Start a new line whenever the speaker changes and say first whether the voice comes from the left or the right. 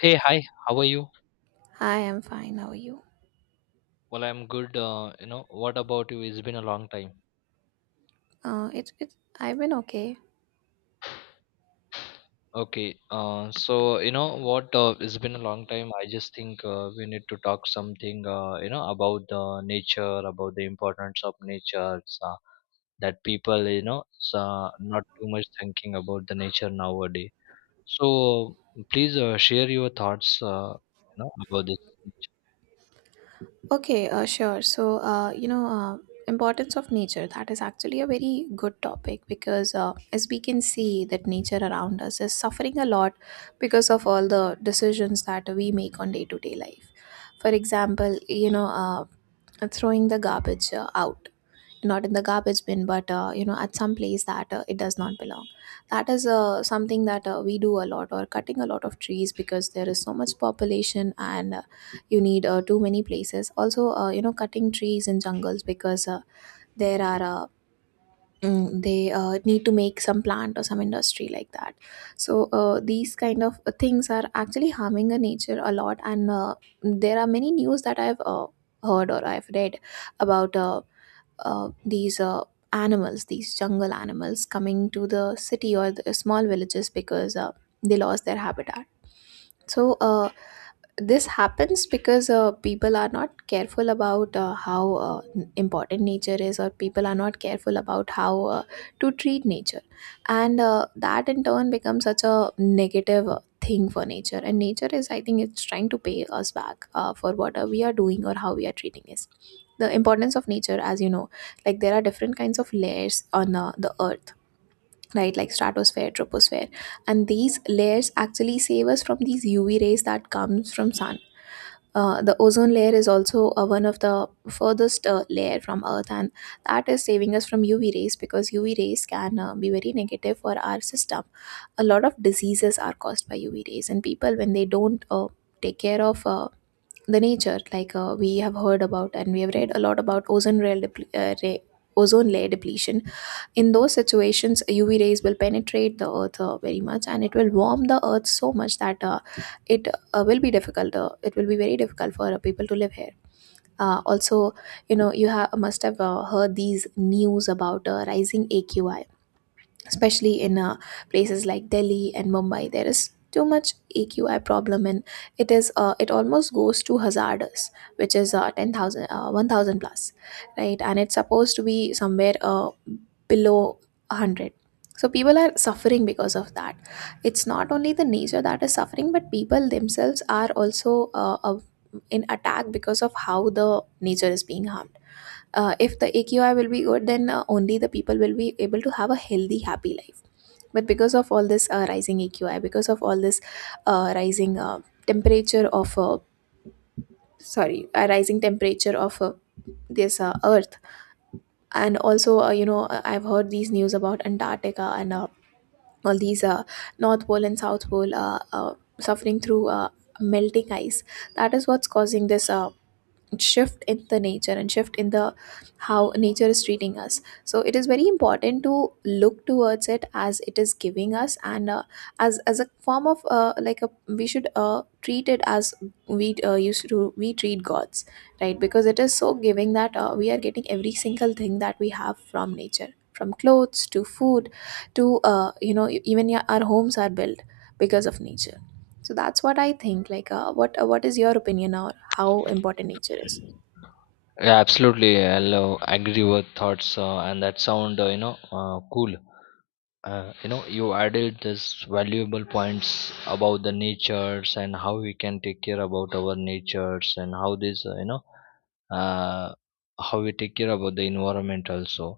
left: Hey, hi, how are you?
right: I'm fine. How are you?
left: Well, I'm good. You know, what about you? It's been a long time.
right: It's I've been okay.
left: Okay, so you know what? It's been a long time. I just think we need to talk something, you know, about the nature, about the importance of nature, uh, that people, you know, not too much thinking about the nature nowadays. So please share your thoughts, you know, about this.
right: Okay, sure. So, importance of nature, that is actually a very good topic because as we can see that nature around us is suffering a lot because of all the decisions that we make on day-to-day life. For example, throwing the garbage out, not in the garbage bin, but at some place that it does not belong. That is something that we do a lot, or cutting a lot of trees because there is so much population, and you need too many places. Also cutting trees in jungles because there are uh, they need to make some plant or some industry like that. So these kind of things are actually harming the nature a lot, and there are many news that I've heard or I've read about, these animals, these jungle animals, coming to the city or the small villages because they lost their habitat. So this happens because people are not careful about how important nature is, or people are not careful about how to treat nature, and that in turn becomes such a negative thing for nature. And nature is, I think it's trying to pay us back for what we are doing or how we are treating it. The importance of nature, as you know, like there are different kinds of layers on the earth, right? Like stratosphere, troposphere, and these layers actually save us from these UV rays that comes from sun. The ozone layer is also one of the furthest layer from earth, and that is saving us from UV rays, because UV rays can be very negative for our system. A lot of diseases are caused by UV rays, and people, when they don't take care of the nature, like we have heard about and we have read a lot about ozone layer depletion. In those situations, UV rays will penetrate the earth very much and it will warm the earth so much that it it will be very difficult for people to live here. Also, you know, must have heard these news about rising AQI, especially in places like Delhi and Mumbai. There is too much AQI problem, and it almost goes to hazardous, which is 10,000, 1,000 plus, right? And it's supposed to be somewhere below 100. So people are suffering because of that. It's not only the nature that is suffering, but people themselves are also in attack because of how the nature is being harmed. If the AQI will be good, then only the people will be able to have a healthy, happy life. But because of all this rising AQI, because of all this rising temperature of sorry rising temperature of this earth, and also I've heard these news about Antarctica, and all these north pole and south pole suffering through melting ice. That is what's causing this shift in the nature, and shift in the how nature is treating us. So it is very important to look towards it, as it is giving us, and as a form of like a we should treat it as we used to we treat gods, right? Because it is so giving that we are getting every single thing that we have from nature, from clothes to food to, our homes are built because of nature. So that's what I think. Like what is your opinion on how important nature is?
left: Nature. Yeah, absolutely. I'll agree with thoughts, and that sound, you know, cool. You know, you added this valuable points about the natures and how we can take care about our natures and how this, uh, how we take care about the environment also.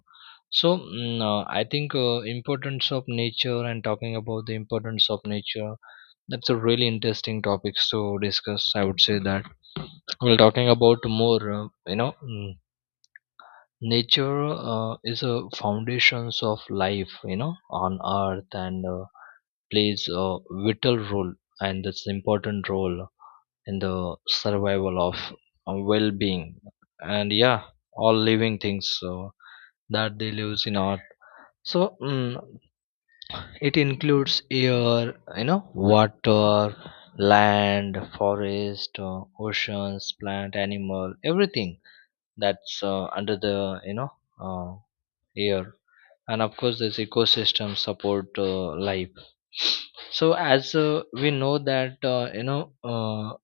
left: So I think importance of nature, and talking about the importance of nature, that's a really interesting topics to discuss. I would say that we're talking about more, nature is a foundations of life, you know, on earth, and plays a vital role, and that's important role, in the survival of, well-being, and yeah, all living things that they lives in earth. So it includes air, you know, water, land, forest, oceans, plant, animal, everything that's under the, uh, air. And of course this ecosystem support life. So as we know that,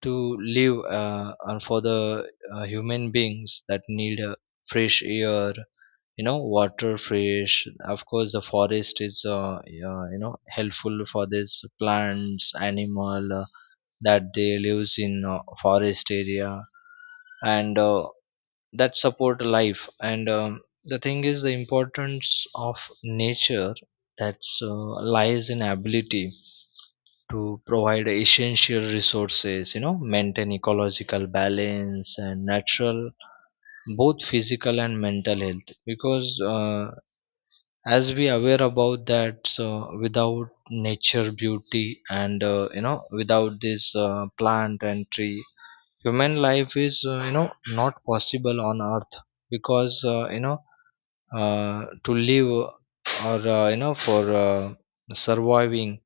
left: to live, and for the human beings that need fresh air, you know, water fresh. Of course the forest is you know, helpful for these plants, animal, that they lives in forest area. And that support life. And the thing is, the importance of nature, that's lies in ability to provide essential resources, you know, maintain ecological balance and natural, both physical and mental health, because as we aware about that, so without nature beauty and, you know, without this plant and tree, human life is, you know, not possible on earth, because, to live, or, you know, for surviving,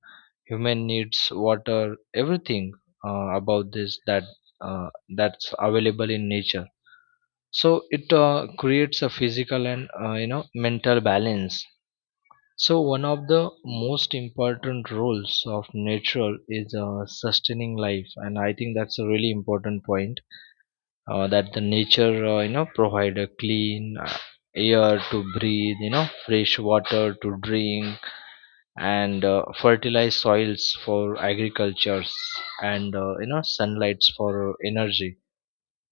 left: human needs water, everything about this, that uh, that's available in nature. So it creates a physical and, you know, mental balance. So one of the most important roles of nature is sustaining life, and I think that's a really important point, that the nature, you know, provide a clean air to breathe, you know, fresh water to drink, and fertilized soils for agricultures, and, you know, sunlights for energy.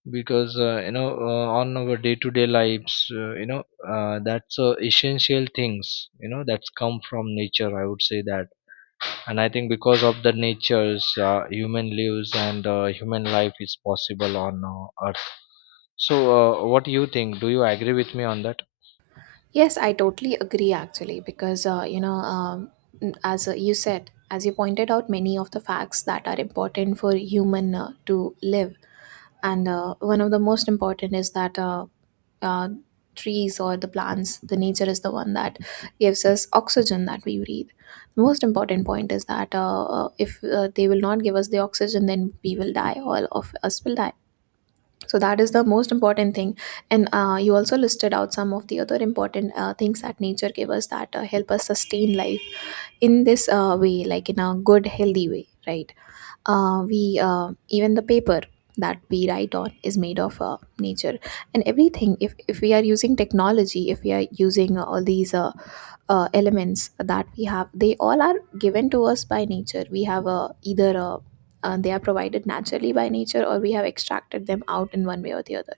left: Because, on our day to day lives, that's essential things, you know, that's come from nature, I would say that. And I think, because of the nature's, human lives, and human life is possible on earth. So what do you think? Do you agree with me on that?
right: Yes, I totally agree actually, because as you said, as you pointed out, many of the facts that are important for human to live. And one of the most important is that uh, trees or the plants, the nature is the one that gives us oxygen that we breathe. The most important point is that if they will not give us the oxygen, then we will die, all of us will die. So that is the most important thing. And you also listed out some of the other important things that nature gave us, that help us sustain life in this way, like in a good, healthy way, right? We Even the paper that we write on is made of nature. And everything, if we are using technology, if we are using all these elements that we have, they all are given to us by nature. We have either they are provided naturally by nature, or we have extracted them out in one way or the other.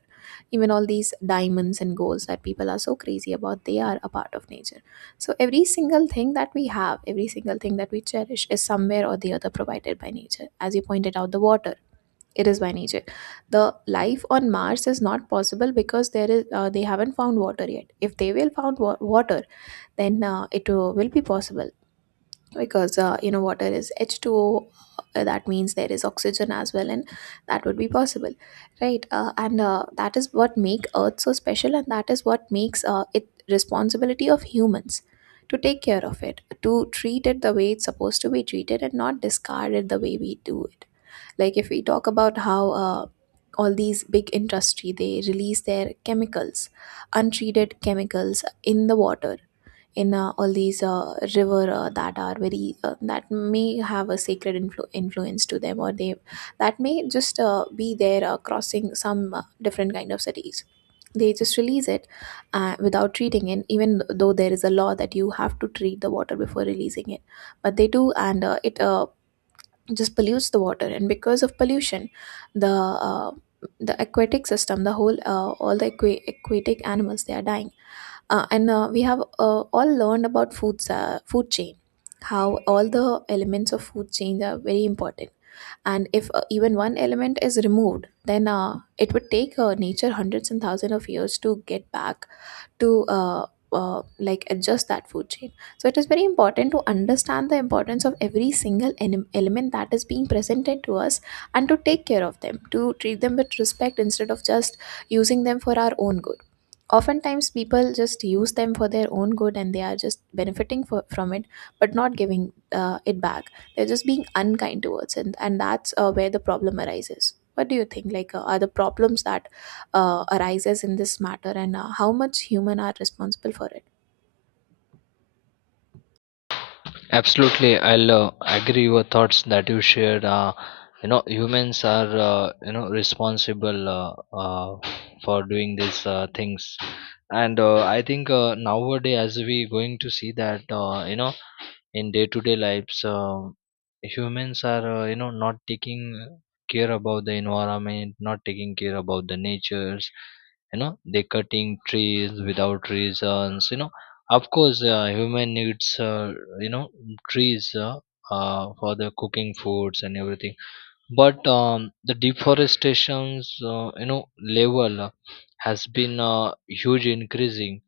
right: Even all these diamonds and golds that people are so crazy about, they are a part of nature. So every single thing that we have, every single thing that we cherish, is somewhere or the other provided by nature. As you pointed out, the water, it is by nature. The life on Mars is not possible because there is, they haven't found water yet. If they will water, then it will be possible, because you know, water is h2o. That means there is oxygen as well, and that would be possible, right? And That is what make earth so special, and that is what makes it responsibility of humans to take care of it, to treat it the way it's supposed to be treated, and not discard it the way we do it. Like, if we talk about how all these big industry, they release their chemicals, untreated chemicals, in the water, in all these river, that are very that may have a influence to them, or they, that may just be there crossing some different kind of cities, they just release it without treating it, even though there is a law that you have to treat the water before releasing it. But they do, and it just pollutes the water. And because of pollution, the uh, the aquatic system, the whole all the aquatic animals, they are dying. And We have all learned about food chain, how all the elements of food chain are very important. And if even one element is removed, then it would take nature hundreds and thousands of years to get back to adjust that food chain. So it is very important to understand the importance of every single element that is being presented to us, and to take care of them, to treat them with respect, instead of just using them for our own good. Oftentimes people just use them for their own good, and they are just benefiting from it, but not giving it back. They're just being unkind towards it, and that's where the problem arises. What do you think, like are the problems that arises in this matter, and how much human are responsible for it?
left: Absolutely, I'll agree your thoughts that you shared. You know, humans are, you know responsible for doing these things, and I think nowadays, as we going to see that, you know, in day-to-day lives, humans are, you know, not taking care about the environment, not taking care about the natures. You know, they cutting trees without reasons. You know, of course human needs you know trees for the cooking foods and everything, but the deforestation's uh, you know level has been huge increasing.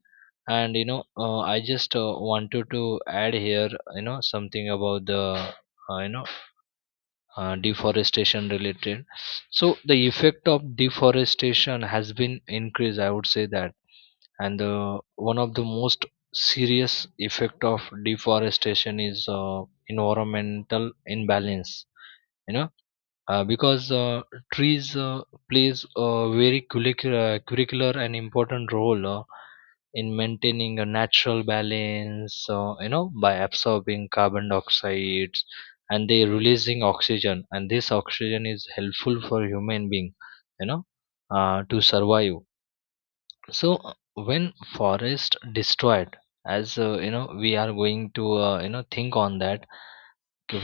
left: And you know, I just wanted to add here, you know, something about the, uh, you know deforestation related. So the effect of deforestation has been increased, I would say that. And the one of the most serious effect of deforestation is environmental imbalance, you know, because trees plays a very curricular, curricular and important role in maintaining a natural balance, you know, by absorbing carbon dioxide and they releasing oxygen, and this oxygen is helpful for human being, you know, to survive. So when forest destroyed, as you know, we are going to, think on that,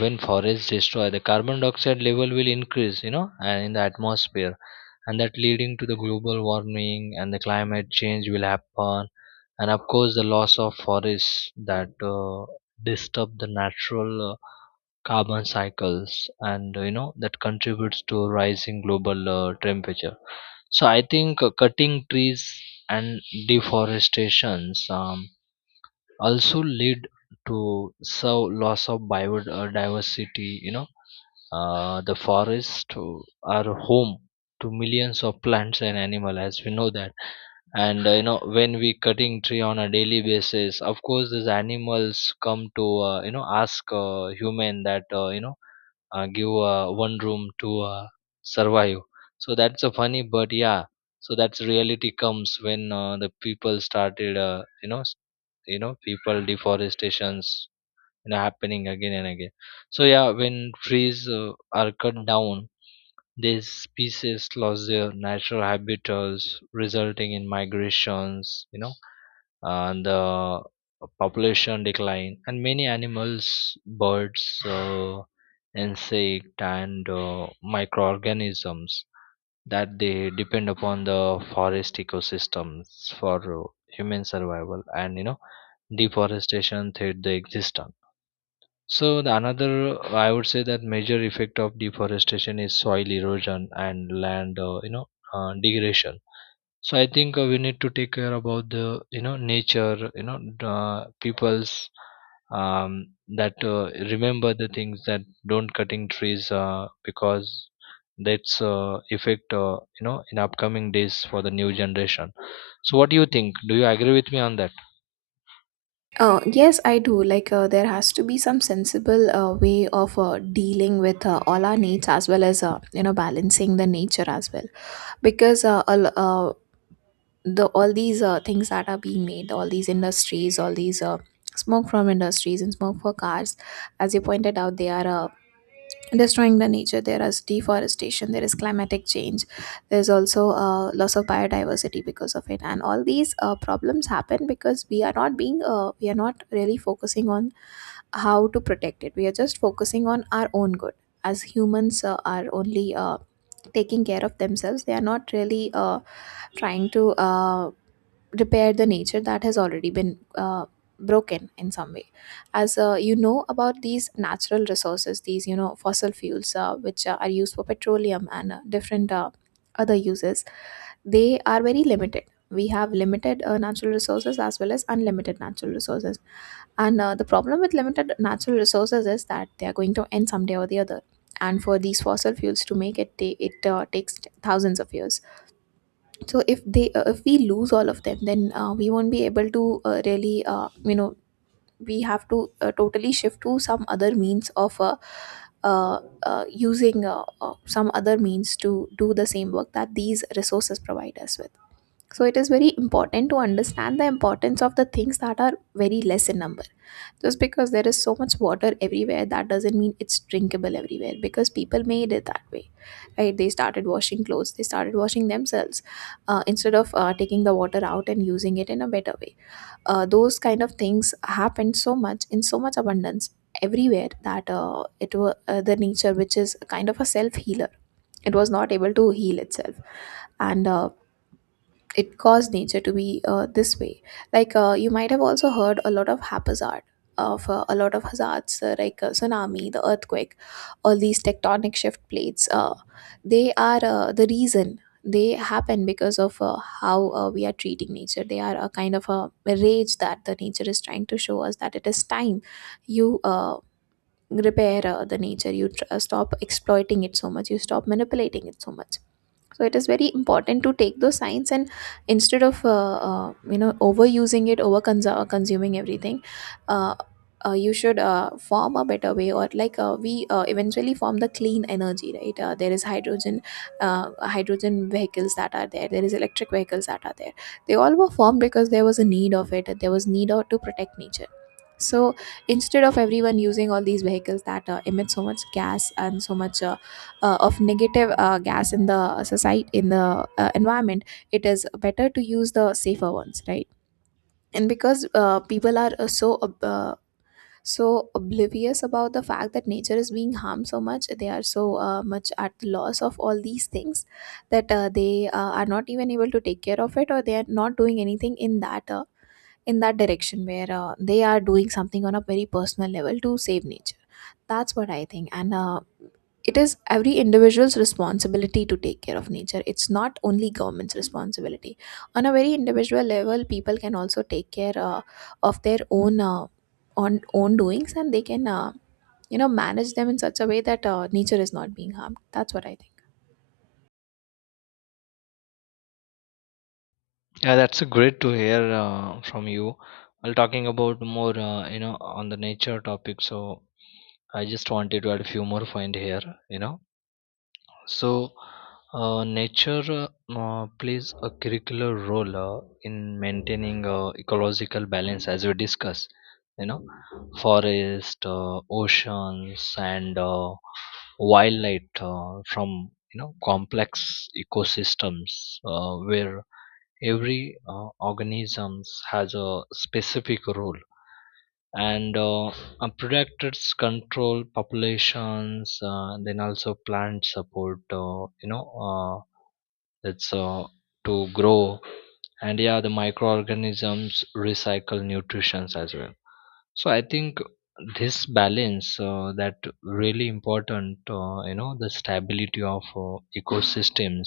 left: when forests destroy, the carbon dioxide level will increase, you know, and in the atmosphere, and that leading to the global warming and the climate change will happen. And of course the loss of forests that disturb the natural carbon cycles, and, you know, that contributes to rising global temperature. So I think cutting trees and deforestations also lead to, so, loss of biodiversity. You know, the are home to millions of plants and animal, as we know that. And, you know, when we cutting tree on a daily basis, of course these animals come to, ask human that, give one room to survive. So that's a funny, but yeah, so that's reality comes when the people started, people deforestations, you know, happening again and again. So yeah, when trees are cut down, these species lost their natural habitats, resulting in migrations, you know, and the population decline, and many animals, birds, insect, and microorganisms that they depend upon the forest ecosystems for human survival, and, you know, deforestation threat the existence. So the another, I would say that, major effect of deforestation is soil erosion and land, degradation. So I think we need to take care about the, you know, nature. You know, people's, um, that remember the things that don't cutting trees, because that's effect, you know, in upcoming days for the new generation. So what do you think? Do you agree with me on that?
right: Yes, I do. Like, there has to be some sensible way of dealing with all our needs, as well as, balancing the nature as well. Because the all these things that are being made, all these industries, all these smoke from industries and smoke for cars, as you pointed out, they are destroying the nature. There is deforestation, there is climatic change, there's also loss of biodiversity because of it. And all these problems happen because we are not being we are not really focusing on how to protect it. We are just focusing on our own good. As humans, are only taking care of themselves. They are not really trying to repair the nature that has already been broken in some way. As about these natural resources, these fossil fuels, which are used for petroleum and different other uses, they are very limited. We have limited natural resources as well as unlimited natural resources, and the problem with limited natural resources is that they are going to end someday or the other. And for these fossil fuels to make it ta- it takes thousands of years. So if we lose all of them, then we won't be able to really you know we have to totally shift to some other means of using some other means to do the same work that these resources provide us with. So it is very important to understand the importance of the things that are very less in number. Just because there is so much water everywhere, that doesn't mean it's drinkable everywhere, because people made it that way. Right? They started washing clothes, they started washing themselves instead of taking the water out and using it in a better way. Those kind of things happened so much, in so much abundance everywhere, that it was the nature, which is kind of a self healer, it was not able to heal itself, and it caused nature to be this way. Like, you might have also heard a lot of haphazard of a lot of hazards, like tsunami, the earthquake, all these tectonic shift plates. They are the reason they happen because of how we are treating nature. They are a kind of a rage that the nature is trying to show us, that it is time you. Repair the nature. Stop exploiting it so much, you stop manipulating it so much. So it is very important to take those signs, and instead of overusing it, consuming everything, uh, you should form a better way. Or like, we eventually form the clean energy, right? There is hydrogen, uh, hydrogen vehicles that are there, there is electric vehicles that are there. They all were formed because there was a need of it, there was need of, to protect nature. So instead of everyone using all these vehicles that emit so much gas and so much of negative gas in the society, in the environment, it is better to use the safer ones, right? And because people are so oblivious about the fact that nature is being harmed so much, they are so much at the loss of all these things, that they are not even able to take care of it, or they are not doing anything in that direction where they are doing something on a very personal level to save nature. That's what I think. And it is every individual's responsibility to take care of nature, it's not only government's responsibility. On a very individual level, people can also take care of their own on own doings, and they can manage them in such a way that nature is not being harmed. That's what I think.
left: Yeah, that's a great to hear from you. While talking about more, you know, on the nature topic, so I just wanted to add a few more point here. You know. So, nature plays a curricular role in maintaining ecological balance, as we discuss. You know, forest, oceans, and wildlife from, you know, complex ecosystems where every organisms has a specific role, and, predators control populations, then also plant support, it's to grow, and yeah, the microorganisms recycle nutrients as well. So I think this balance, that really important, you know, the stability of ecosystems,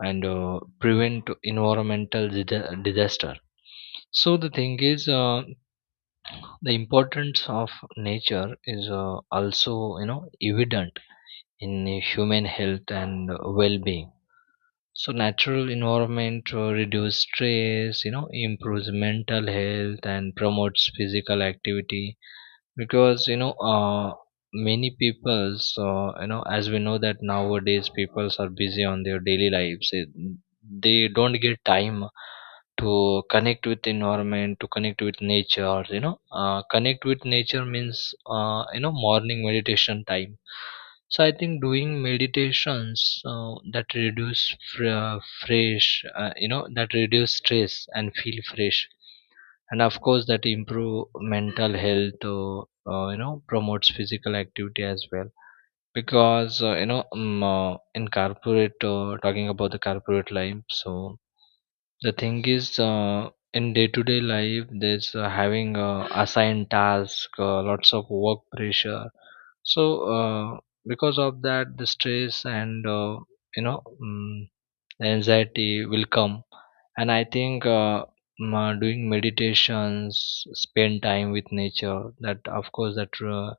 left: and prevent environmental disa- disaster. So the thing is, the importance of nature is, also, you know, evident in human health and well-being. So natural environment reduce stress, you know, improves mental health and promotes physical activity. Because, many people's, you know, as we know that nowadays peoples are busy on their daily lives, they don't get time to connect with environment, to connect with nature. You know, connect with nature means, you know, morning meditation time. So I think doing meditations that reduce, fr- uh, fresh, you know, that reduce stress and feel fresh, and of course that improve mental health. You know, promotes physical activity as well. Because, in corporate, talking about the corporate life. So the thing is, in day-to-day life there's having assigned task, lots of work pressure. So uh, because of that the stress and, you know mm the anxiety will come. And I think, doing meditations, spend time with nature, that of course that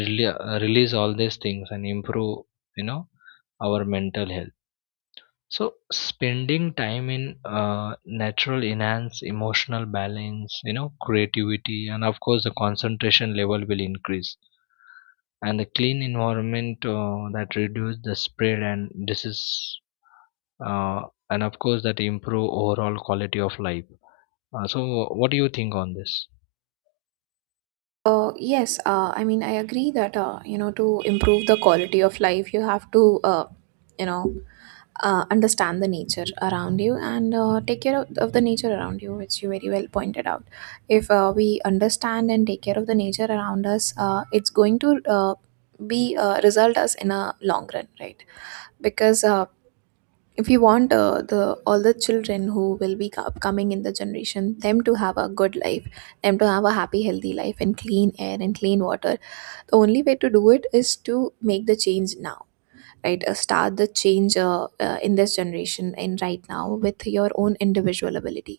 left: really, release all these things and improve, you know, our mental health. So spending time in natural enhance emotional balance, you know, creativity, and of course the concentration level will increase. And the clean environment that reduce the spread. And this is, uh, and of course that improve overall quality of life. So what do you think on this?
right: Yes, I mean, I agree that, you know, to improve the quality of life, you have to, you know, understand the nature around you and take care of the nature around you, which you very well pointed out. If we understand and take care of the nature around us, it's going to be result us in a long run, right? Because if you want the all the children who will be co- coming in the generation them to have a good life them to have a happy healthy life and clean air and clean water the only way to do it is to make the change now right start the change in this generation and right now with your own individual ability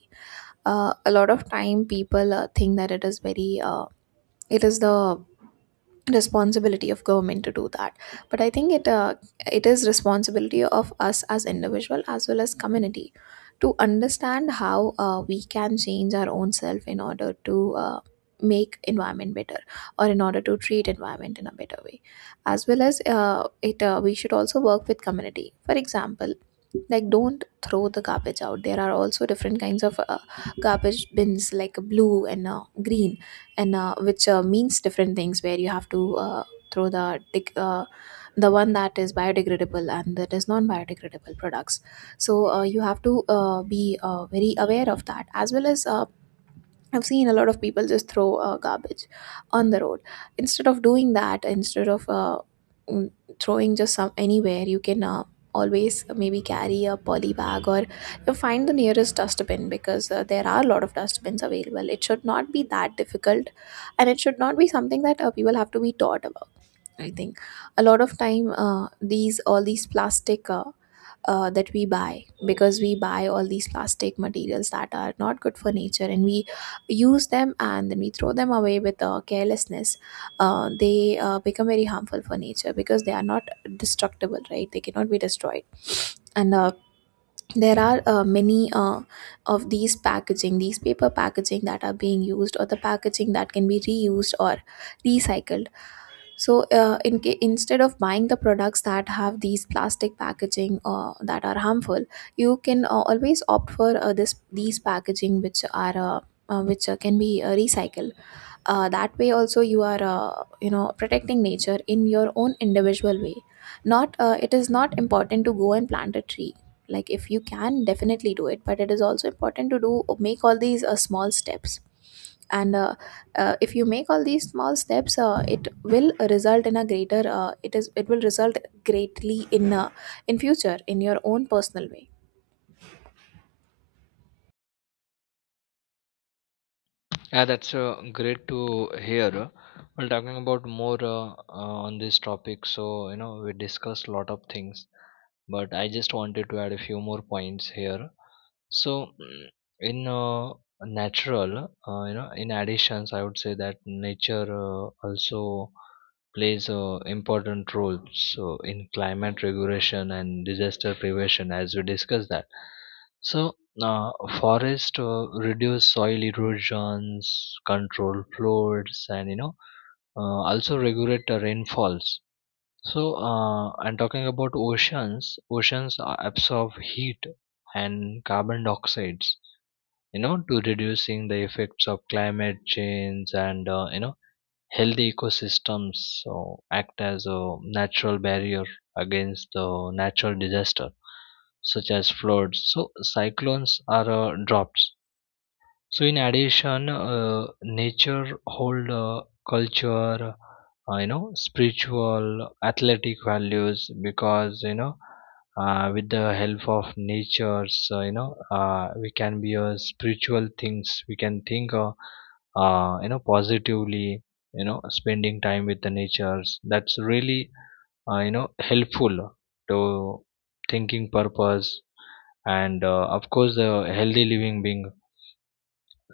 right: a lot of time people think that it is very it is the responsibility of government to do that but I think it it is responsibility of us as individual as well as community to understand how we can change our own self in order to uh, make environment better or in order to treat environment in a better way as well as it we should also work with community for example like don't throw the garbage out there are also different kinds of garbage bins like blue and green and which means different things where you have to throw the dec- the one that is biodegradable and that is non-biodegradable products so you have to be very aware of that as well as I've seen a lot of people just throw garbage on the road. Instead of doing that, instead of mm, throwing just some anywhere, you can always maybe carry a poly bag or you find the nearest dustbin because there are a lot of dustbins available. It should not be that difficult, and it should not be something that people have to be taught about I think a lot of time these all these plastic that we buy because we buy all these plastic materials that are not good for nature and we use them and then we throw them away with carelessness. They become very harmful for nature because they are not destructible, right? They cannot be destroyed and there are many of these packaging these paper packaging that are being used or the packaging that can be reused or recycled so, in ca- instead of buying the products that have these plastic packaging that are harmful, you can always opt for this these packaging which are which can be recycled. That way, also you are you know protecting nature in your own individual way. Not it is not important to go and plant a tree. Like if you can, definitely do it. But it is also important to do make all these small steps and if you make all these small steps it will result in a greater it is it will result greatly in future in your own personal way
left: Yeah, that's great to hear. Well, talking about more, on this topic, so, you know, we discussed a lot of things, but I just wanted to add a few more points here. So in natural, you know, in additions, I would say that nature also plays important role, so in climate regulation and disaster prevention, as we discussed that. So uh, forest reduce soil erosions, control floods, and, you know, also regulate the rainfalls. So, and talking about oceans, absorb heat and carbon dioxides, you know, to reducing the effects of climate change. And, you know, healthy ecosystems, so act as a natural barrier against the natural disaster such as floods. So, cyclones are drops. So in addition, nature hold culture, you know, spiritual, athletic values. Because, you know, with the help of nature's, we can be a spiritual things. We can think, you know, positively. You know, spending time with the natures. That's really, you know, helpful to thinking purpose, and of course the healthy living being.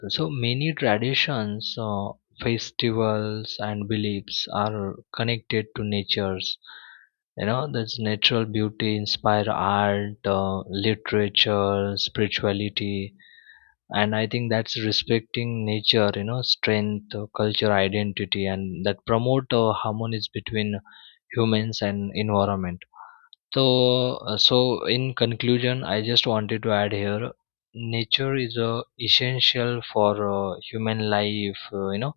left: So many traditions, festivals, and beliefs are connected to nature's. You know, that's natural beauty inspire art, literature, spirituality. And I think that's respecting nature. You know, strength, culture, identity, and that promote harmonies between humans and environment. So, so in conclusion, I just wanted to add here, nature is essential for human life, you know,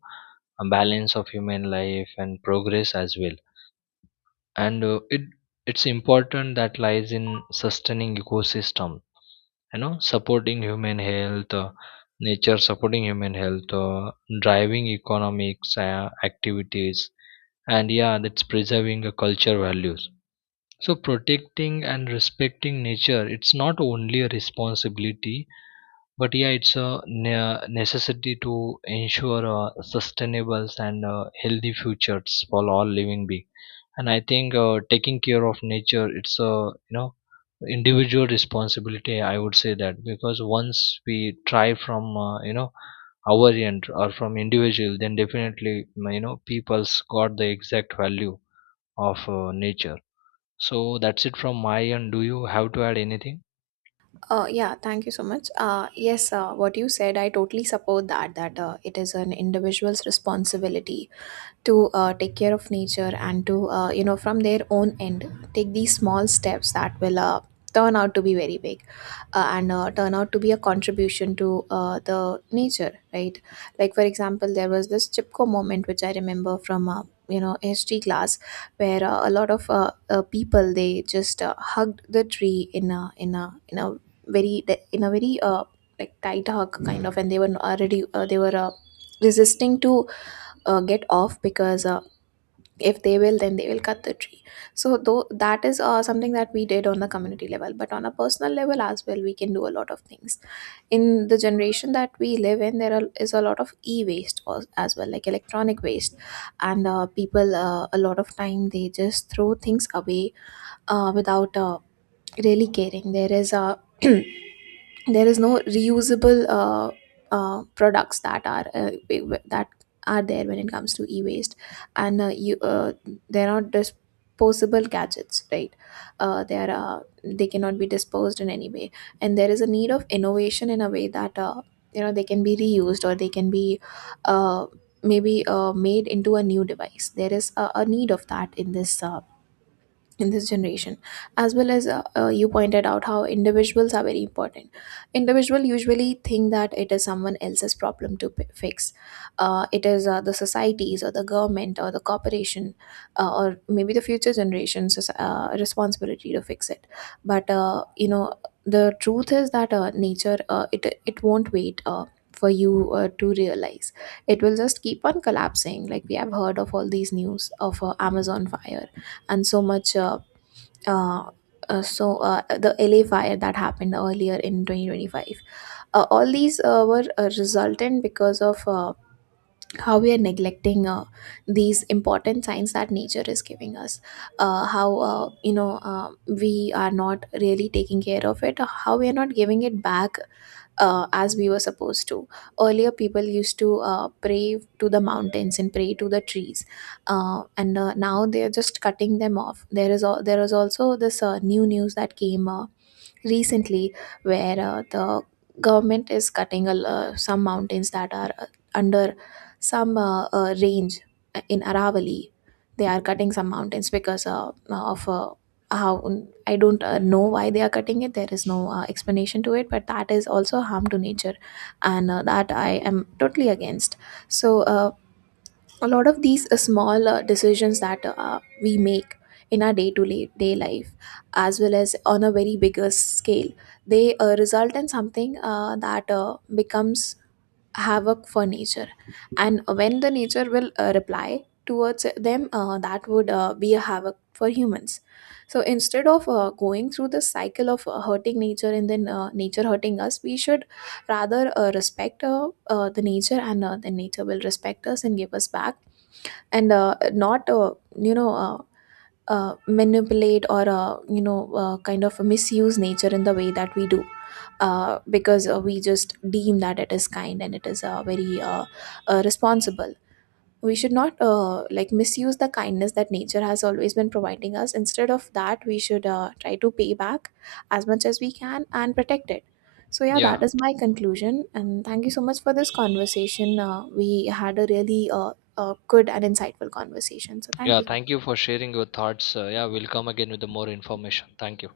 left: a balance of human life and progress as well. And it it's important that lies in sustaining ecosystem, you know, supporting human health, nature supporting human health, driving economics activities, and yeah, that's preserving the culture values. So protecting and respecting nature, it's not only a responsibility, but yeah, it's a necessity to ensure sustainable and healthy futures for all living beings. And I think taking care of nature, it's a, you know, individual responsibility. I would say that, because once we try from, you know, our end or from individual, then definitely, you know, people's got the exact value of nature. So that's it from my end. Do you have to add anything?
right: Yeah, thank you so much. Yes, what you said, I totally support that, that it is an individual's responsibility to take care of nature, and to, from their own end, take these small steps that will turn out to be very big, and turn out to be a contribution to the nature, right? Like, for example, there was this Chipko moment, which I remember from, history class, where a lot of people, they just hugged the tree in a very, in a very like tight hug kind of, and they were already they were resisting to get off, because if they will, then they will cut the tree. So though that is something that we did on the community level, but on a personal level as well, we can do a lot of things. In the generation that we live in, is a lot of e-waste as well, like electronic waste. And people, a lot of time, they just throw things away without really caring. There is a there is no reusable products that that are there when it comes to e-waste. And you they're not disposable gadgets, right? They cannot be disposed in any way, and there is a need of innovation in a way that you know, they can be reused, or they can be uh, maybe made into a new device. There is a need of that in this generation, as well as, you pointed out, how individuals are very important. Individual usually think that it is someone else's problem to fix. It is the societies, or the government, or the corporation, or maybe the future generation's responsibility to fix it. But the truth is that nature, it, it won't wait for you to realize. It will just keep on collapsing. Like we have heard of all these news of Amazon fire, and so much uh, the LA fire that happened earlier in 2025. All these were resultant because of how we are neglecting these important signs that nature is giving us. How we are not really taking care of it. How we are not giving it back as we were supposed to. Earlier, people used to pray to the mountains and pray to the trees, and now they are just cutting them off. There is also this new news that came recently, where the government is cutting some mountains that are under some range in Aravali. They are cutting some mountains because of how. I don't know why they are cutting it. There is no explanation to it, but that is also harm to nature, and that I am totally against. So a lot of these small decisions that we make in our day to day life, as well as on a very bigger scale, they result in something that becomes havoc for nature. And when the nature will reply towards them, that would be a havoc for humans. So instead of going through the cycle of hurting nature, and then nature hurting us, we should rather respect the nature, and the nature will respect us and give us back, and not you know uh, manipulate, or kind of misuse nature in the way that we do, because we just deem that it is kind, and it is very responsible. We should not like misuse the kindness that nature has always been providing us. Instead of that, we should try to pay back as much as we can and protect it. So yeah, that
left: Yeah,
right: is my conclusion, and thank you so much for this conversation. We had a really good and insightful conversation, so thank
left: yeah.
right: you so
left: Thank you
right: much.
left: for sharing your thoughts. Yeah, we'll come again with the more information. Thank you.